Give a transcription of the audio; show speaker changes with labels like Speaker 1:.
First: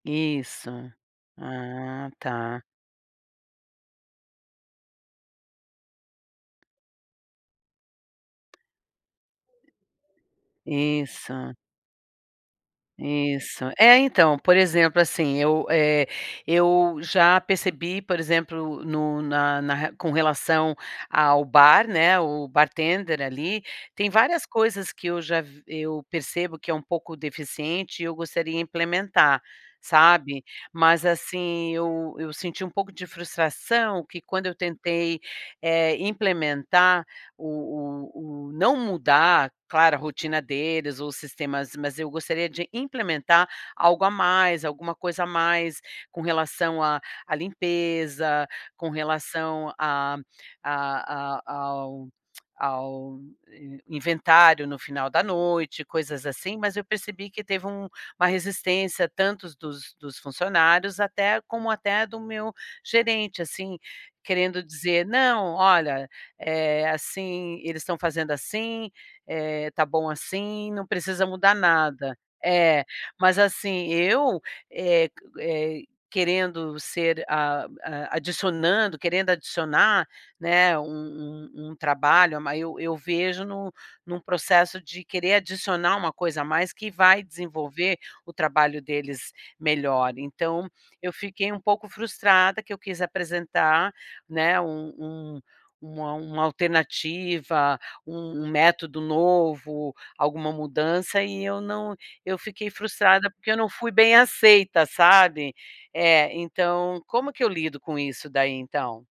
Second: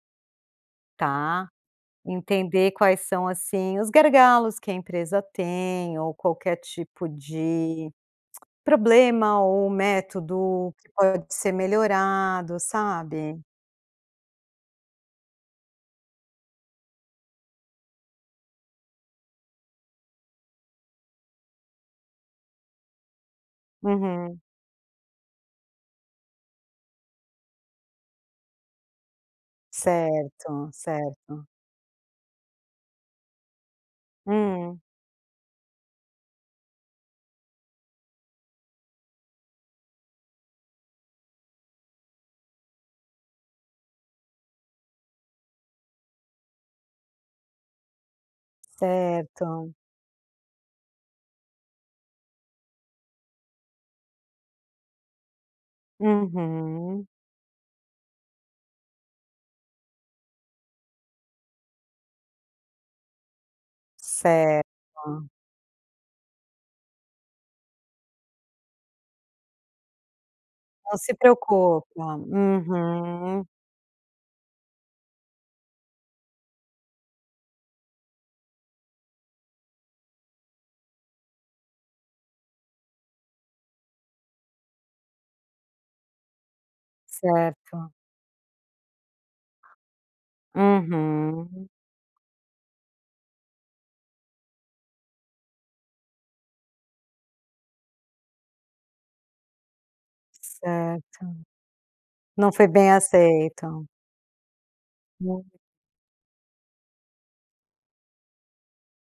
Speaker 1: Isso.
Speaker 2: Tá?
Speaker 1: Ah tá.
Speaker 2: Entender quais são, assim, os gargalos que a empresa tem, ou qualquer tipo de problema, ou método, que pode ser
Speaker 1: Isso.
Speaker 2: melhorado, sabe?
Speaker 1: Isso. É, então, por exemplo, assim, eu, eh, eu já percebi, por exemplo, no na na ra com relação ao bar, né, o bartender ali, tem
Speaker 2: Uhum.
Speaker 1: várias coisas, que eu já v eu percebo, que é um pouco deficiente, e eu gostaria implementar, sabe.
Speaker 2: Certo,
Speaker 1: Mas
Speaker 2: certo.
Speaker 1: assim, eu eu senti um pouco de frustração que quando eu
Speaker 2: Hum.
Speaker 1: tentei, eh, implementar o o o, não mudar, claro, a rotina deles, os sistemas, mas eu gostaria de implementar algo a mais, alguma coisa a mais com relação à à limpeza, com relação
Speaker 2: Certo.
Speaker 1: a a a ao ao inventário no final da noite, coisas assim. Mas eu
Speaker 2: Uhum.
Speaker 1: percebi que, teve um uma resistência tantos dos dos funcionários, até como, até do meu gerente, assim, querendo dizer:
Speaker 2: Certo.
Speaker 1: "Não, olha, eh, assim, eles estão fazendo, assim, eh, tá bom assim, não
Speaker 2: Não se
Speaker 1: precisa mudar
Speaker 2: preocupa,
Speaker 1: nada." É, mas
Speaker 2: uhum.
Speaker 1: assim, eu, eh, qu eh, querendo ser a a adicionando, querendo adicionar, né, um um um trabalho, eu ma eu vejo num num processo, de querer adicionar uma coisa a mais, que vai
Speaker 2: Certo.
Speaker 1: desenvolver o trabalho deles melhor. Então, eu fiquei
Speaker 2: Uhum.
Speaker 1: um pouco frustrada, que eu quis apresentar, né, um um uma uma alternativa, um método novo, alguma
Speaker 2: Certo.
Speaker 1: mudança e eu não eu
Speaker 2: Não foi
Speaker 1: fiquei
Speaker 2: bem
Speaker 1: frustrada, porque eu não
Speaker 2: aceito.
Speaker 1: fui bem aceita, sabe.
Speaker 2: [unintelligible]
Speaker 1: É então, como que eu lido com isso daí então?